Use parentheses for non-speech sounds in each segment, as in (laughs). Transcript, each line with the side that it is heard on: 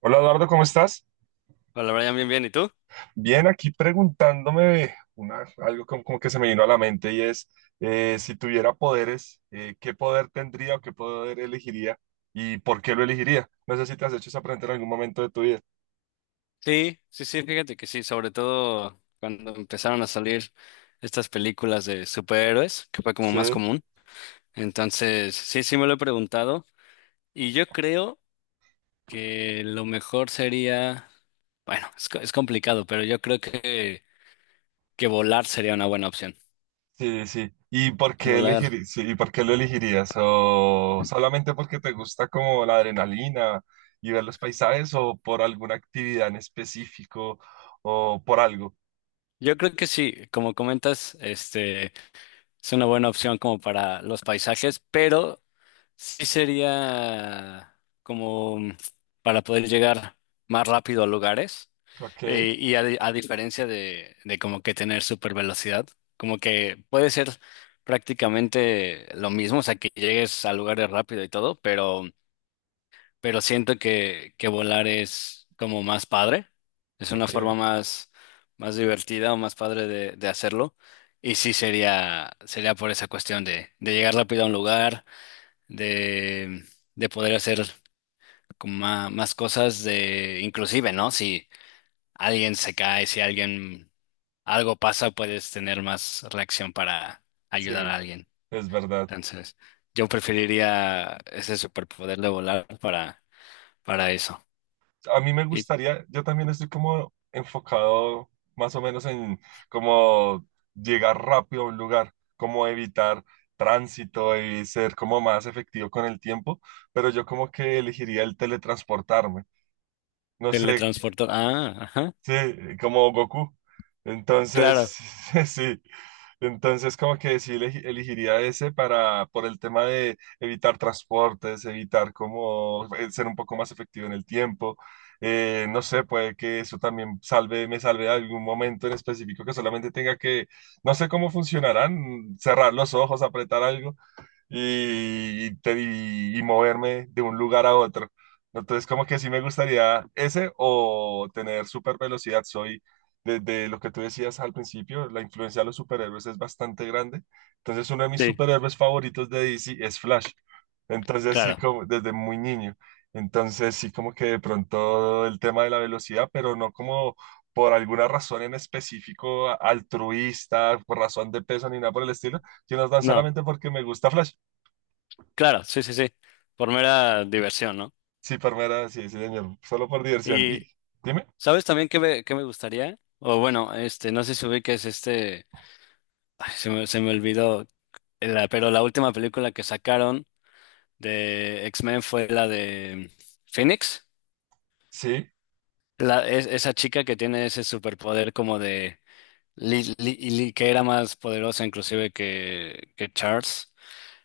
right: Hola Eduardo, ¿cómo estás?
left: Hola Brian, bien, bien. ¿Y tú?
right: Bien, aquí preguntándome una, algo como, como que se me vino a la mente y es, si tuviera poderes, ¿qué poder tendría o qué poder elegiría y por qué lo elegiría? No sé si te has hecho esa pregunta en algún momento de tu vida.
left: Sí, sí, sí, fíjate que sí, sobre todo cuando empezaron a salir estas películas de superhéroes, que fue como
right: Sí,
left: más común. Entonces, sí, sí me lo he preguntado. Y yo creo que lo mejor sería, bueno, es, es complicado, pero yo creo que volar sería una buena opción.
right: sí, sí. ¿Y por qué
left: Volar.
right: elegir, sí, y por qué lo elegirías? ¿O solamente porque te gusta como la adrenalina y ver los paisajes o por alguna actividad en específico o por algo?
left: Yo creo que sí, como comentas, Es una buena opción como para los paisajes, pero sí sería como para poder llegar más rápido a lugares,
right: Ok,
left: y a, a diferencia de como que tener super velocidad, como que puede ser prácticamente lo mismo, o sea, que llegues a lugares rápido y todo, pero siento que volar es como más padre, es una
right: ok,
left: forma más, más divertida o más padre de hacerlo. Y sí sería, sería por esa cuestión de llegar rápido a un lugar, de, de poder hacer como más cosas, de, inclusive, ¿no? Si alguien se cae, si alguien algo pasa, puedes tener más reacción para
right: sí,
left: ayudar a alguien.
right: es verdad.
left: Entonces, yo preferiría ese superpoder de volar para eso.
right: A mí me gustaría, yo también estoy como enfocado más o menos en como llegar rápido a un lugar, como evitar tránsito y ser como más efectivo con el tiempo, pero yo como que elegiría el teletransportarme. No sé,
left: Teletransportar. Ah, ajá.
right: sí, como Goku. Entonces,
left: Claro,
right: (laughs) sí. Entonces, como que sí elegiría ese para, por el tema de evitar transportes, evitar como ser un poco más efectivo en el tiempo. No sé, puede que eso también salve, me salve de algún momento en específico que solamente tenga que, no sé cómo funcionarán, cerrar los ojos, apretar algo y, y moverme de un lugar a otro. Entonces, como que sí me gustaría ese o tener super velocidad. Soy, desde lo que tú decías al principio, la influencia de los superhéroes es bastante grande. Entonces, uno de mis
left: sí,
right: superhéroes favoritos de DC es Flash. Entonces, sí,
left: claro.
right: como desde muy niño. Entonces, sí, como que de pronto el tema de la velocidad, pero no como por alguna razón en específico altruista, por razón de peso ni nada por el estilo, sino tan
left: No,
right: solamente porque me gusta Flash.
left: claro, sí, sí, sí. Por mera diversión, ¿no?
right: Sí, palmera, sí, sí, señor. Solo por diversión. Y
left: Y
right: dime,
left: ¿sabes también qué me gustaría? O bueno, no sé si ubiques este. Ay, se me olvidó. Pero la última película que sacaron de X-Men fue la de Phoenix.
right: sí,
left: La, esa chica que tiene ese superpoder como de. Que era más poderosa inclusive que Charles.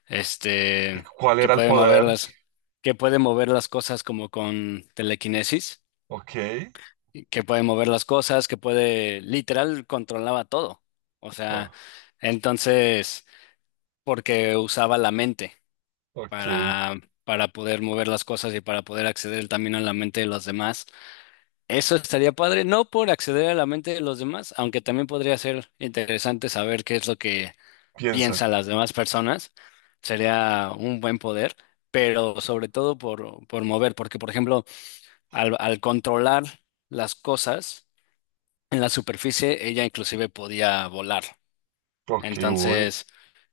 left: este,
right: ¿cuál
left: que
right: era el
left: puede mover
right: poder?
left: las, que puede mover las cosas como con telequinesis,
right: Ok,
left: y que puede mover las cosas, que puede, literal, controlaba todo. O sea,
right: oh,
left: entonces, porque usaba la mente
right: ok,
left: para, para poder mover las cosas y para poder acceder también a la mente de los demás. Eso estaría padre, no por acceder a la mente de los demás, aunque también podría ser interesante saber qué es lo que
right: piensan.
left: piensa las demás personas, sería un buen poder, pero sobre todo por mover, porque por ejemplo, al, al controlar las cosas en la superficie, ella inclusive podía volar.
right: Ok, uy,
left: Entonces,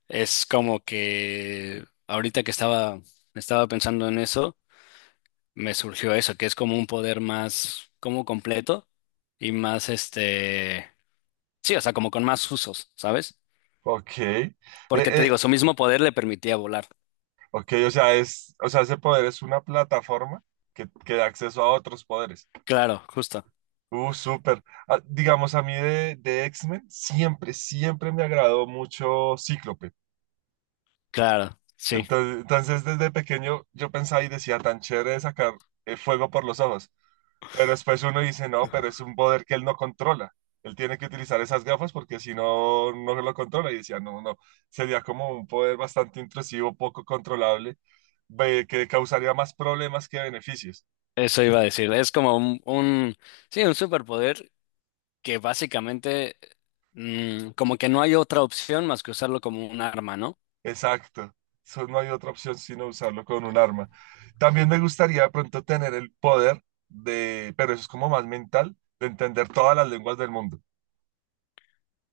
left: es como que ahorita que estaba, estaba pensando en eso, me surgió eso, que es como un poder más, como completo y más sí, o sea, como con más usos, ¿sabes?
right: ok.
left: Porque te
right: Eh,
left: digo, su mismo poder le permitía volar.
right: ok, o sea, es, o sea, ese poder es una plataforma que da acceso a otros poderes.
left: Claro, justo.
right: Súper. Ah, digamos, a mí de X-Men siempre, siempre me agradó mucho Cíclope.
left: Claro, sí,
right: Entonces, entonces, desde pequeño yo pensaba y decía, tan chévere de sacar fuego por los ojos. Pero después uno dice, no, pero es un poder que él no controla. Él tiene que utilizar esas gafas porque si no, no lo controla. Y decía, no, no, no. Sería como un poder bastante intrusivo, poco controlable, que causaría más problemas que beneficios.
left: eso iba a decir. Es como un, sí, un superpoder que básicamente como que no hay otra opción más que usarlo como un arma, ¿no?
right: Exacto. Eso no hay otra opción sino usarlo con un arma. También me gustaría de pronto tener el poder de, pero eso es como más mental, de entender todas las lenguas del mundo.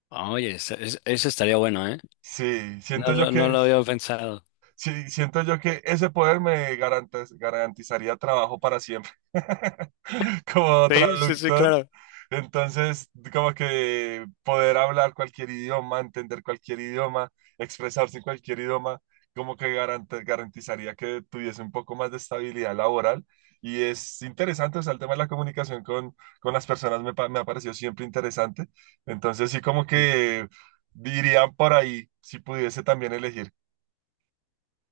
left: Oye, eso estaría bueno, ¿eh?
right: Sí,
left: No,
right: siento yo
left: no
right: que,
left: lo había pensado.
right: sí, siento yo que ese poder me garantizaría trabajo para siempre (laughs) como
left: Sí, sí, sí,
right: traductor.
left: claro.
right: Entonces, como que poder hablar cualquier idioma, entender cualquier idioma, expresarse en cualquier idioma, como que garantizaría que tuviese un poco más de estabilidad laboral. Y es interesante, o sea, el tema de la comunicación con las personas me, me ha parecido siempre interesante. Entonces, sí, como
left: Sí.
right: que dirían por ahí, si pudiese también elegir.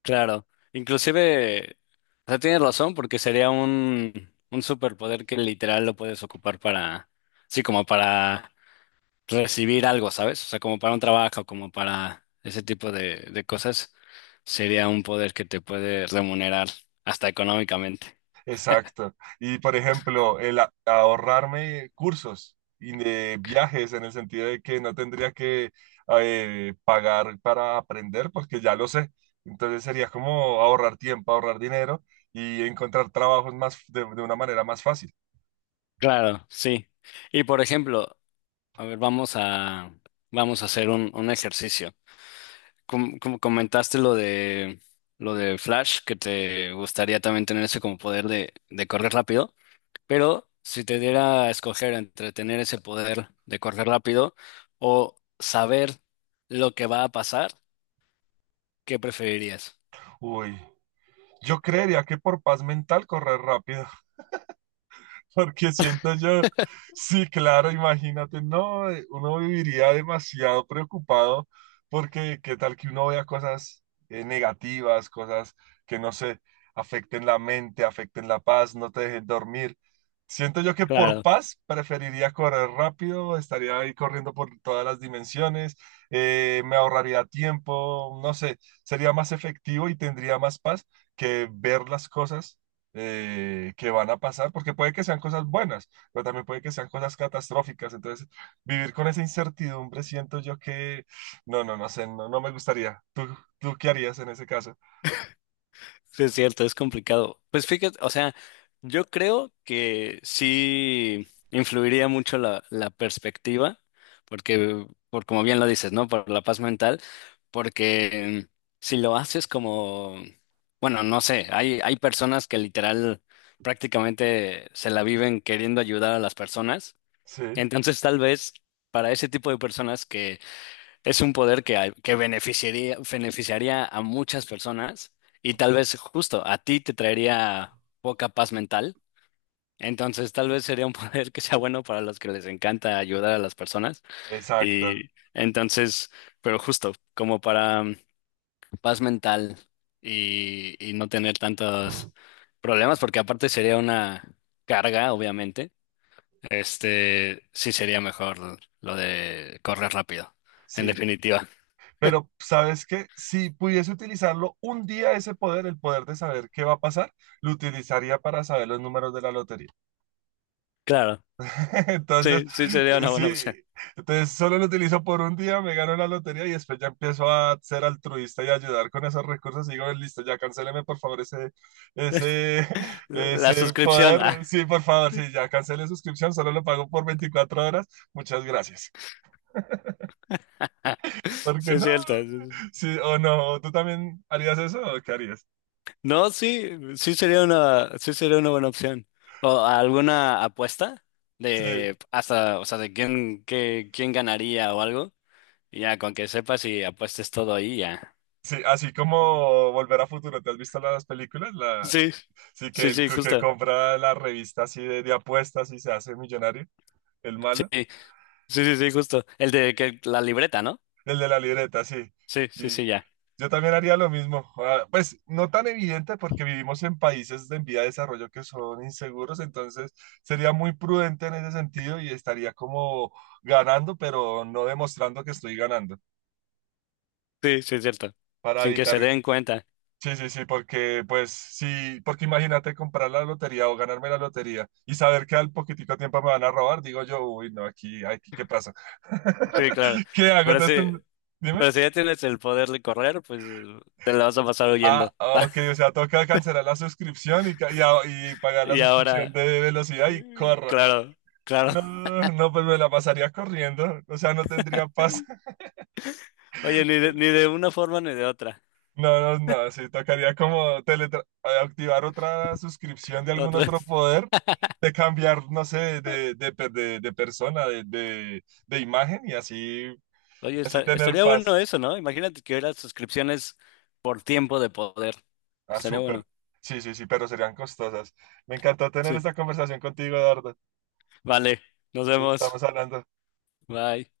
left: Claro. Inclusive, o sea, tienes razón porque sería un superpoder que literal lo puedes ocupar para, sí, como para recibir algo, ¿sabes? O sea, como para un trabajo, como para ese tipo de cosas, sería un poder que te puede remunerar hasta económicamente.
right: Exacto. Y por ejemplo, el ahorrarme cursos y de viajes en el sentido de que no tendría que pagar para aprender porque ya lo sé. Entonces sería como ahorrar tiempo, ahorrar dinero y encontrar trabajos más de una manera más fácil.
left: Claro, sí. Y por ejemplo, a ver, vamos a, vamos a hacer un ejercicio. Como, como comentaste lo de Flash, que te gustaría también tener ese como poder de correr rápido, pero si te diera a escoger entre tener ese poder de correr rápido o saber lo que va a pasar, ¿qué preferirías?
right: Uy, yo creería que por paz mental correr rápido. (laughs) Porque siento yo, sí, claro, imagínate, no, uno viviría demasiado preocupado porque qué tal que uno vea cosas negativas, cosas que no sé, afecten la mente, afecten la paz, no te dejen dormir. Siento yo que por
left: Claro,
right: paz preferiría correr rápido, estaría ahí corriendo por todas las dimensiones, me ahorraría tiempo, no sé, sería más efectivo y tendría más paz que ver las cosas que van a pasar, porque puede que sean cosas buenas, pero también puede que sean cosas catastróficas. Entonces, vivir con esa incertidumbre, siento yo que, no, no, no sé, no, no me gustaría. ¿Tú, tú qué harías en ese caso?
left: sí es cierto, es complicado. Pues fíjate, o sea, yo creo que sí influiría mucho la, la perspectiva, porque, por como bien lo dices, ¿no? Por la paz mental, porque si lo haces como, bueno, no sé, hay personas que literal prácticamente se la viven queriendo ayudar a las personas,
right: Sí,
left: entonces tal vez para ese tipo de personas es un poder que, que beneficiaría, beneficiaría a muchas personas y tal vez justo a ti te traería poca paz mental. Entonces tal vez sería un (laughs) poder que sea bueno para los que les encanta ayudar a las personas.
right: exacto.
left: Y entonces, pero justo como para paz mental y no tener tantos problemas, porque aparte sería una carga, obviamente. Este sí sería mejor lo de correr rápido, en
right: Sí,
left: definitiva.
right: pero ¿sabes qué? Si pudiese utilizarlo un día ese poder, el poder de saber qué va a pasar, lo utilizaría para saber los números de la lotería.
left: Claro.
right: (laughs) Entonces,
left: Sí, sí sería una buena
right: sí,
left: opción.
right: entonces solo lo utilizo por un día, me gano la lotería y después ya empiezo a ser altruista y ayudar con esos recursos. Y digo, listo, ya cancéleme por favor ese, ese, (laughs)
left: La
right: ese
left: suscripción, ah,
right: poder. Sí, por favor, sí, ya cancelé suscripción, solo lo pago por 24 horas. Muchas gracias. (laughs)
left: sí
right: Porque
left: es
right: no,
left: cierto.
right: sí, o no, ¿tú también harías eso o qué harías?
left: No, sí, sí sería una buena opción. ¿O alguna apuesta
right: Sí,
left: de hasta, o sea, de quién, qué, quién ganaría o algo? Y ya, con que sepas y apuestes todo ahí, ya.
right: sí, así como Volver a Futuro, ¿te has visto las películas? La,
left: Sí,
right: sí, que
left: sí,
right: el
left: sí,
right: que
left: justo.
right: compra la revista así de apuestas y se hace millonario, el
left: Sí,
right: malo,
left: sí, sí, sí, justo. El de que la libreta, ¿no?
right: el de la libreta, sí.
left: Sí, sí, sí,
right: Y
left: ya.
right: yo también haría lo mismo. Ah, pues no tan evidente porque vivimos en países de en vía de desarrollo que son inseguros, entonces sería muy prudente en ese sentido y estaría como ganando, pero no demostrando que estoy ganando,
left: Sí, sí es cierto.
right: para
left: Sin que
right: evitar.
left: se den cuenta.
right: Sí, sí, sí, porque pues sí, porque imagínate comprar la lotería o ganarme la lotería y saber que al poquitico tiempo me van a robar, digo yo, uy, no, aquí, aquí, ¿qué pasa?
left: Sí, claro.
right: (laughs) ¿Qué hago?
left: Pero
right: Entonces,
left: sí.
right: dime.
left: Pero si ya tienes el poder de correr, pues te la vas a pasar
right: Ah,
left: huyendo.
right: ah, ok, o
left: (laughs)
right: sea, toca cancelar la suscripción y, y pagar la
left: Y
right: suscripción
left: ahora,
right: de velocidad y corra.
left: claro, claro.
right: No, no, pues me la pasaría corriendo, o sea, no tendría paz. (laughs)
left: Oye, ni de, ni de una forma ni de otra.
right: No, no, no, sí, tocaría como activar otra suscripción de algún
left: Otra.
right: otro poder, de cambiar, no sé,
left: (laughs)
right: de, de persona, de, de imagen y así,
left: Oye,
right: así tener
left: estaría
right: paz.
left: bueno eso, ¿no? Imagínate que hubiera suscripciones por tiempo de poder.
right: Ah,
left: Estaría
right: súper.
left: bueno.
right: Sí, sí, sí, pero serían costosas. Me encantó tener
left: Sí.
right: esta conversación contigo, Eduardo.
left: Vale, nos
right: Entonces, estamos
left: vemos.
right: hablando.
left: Bye.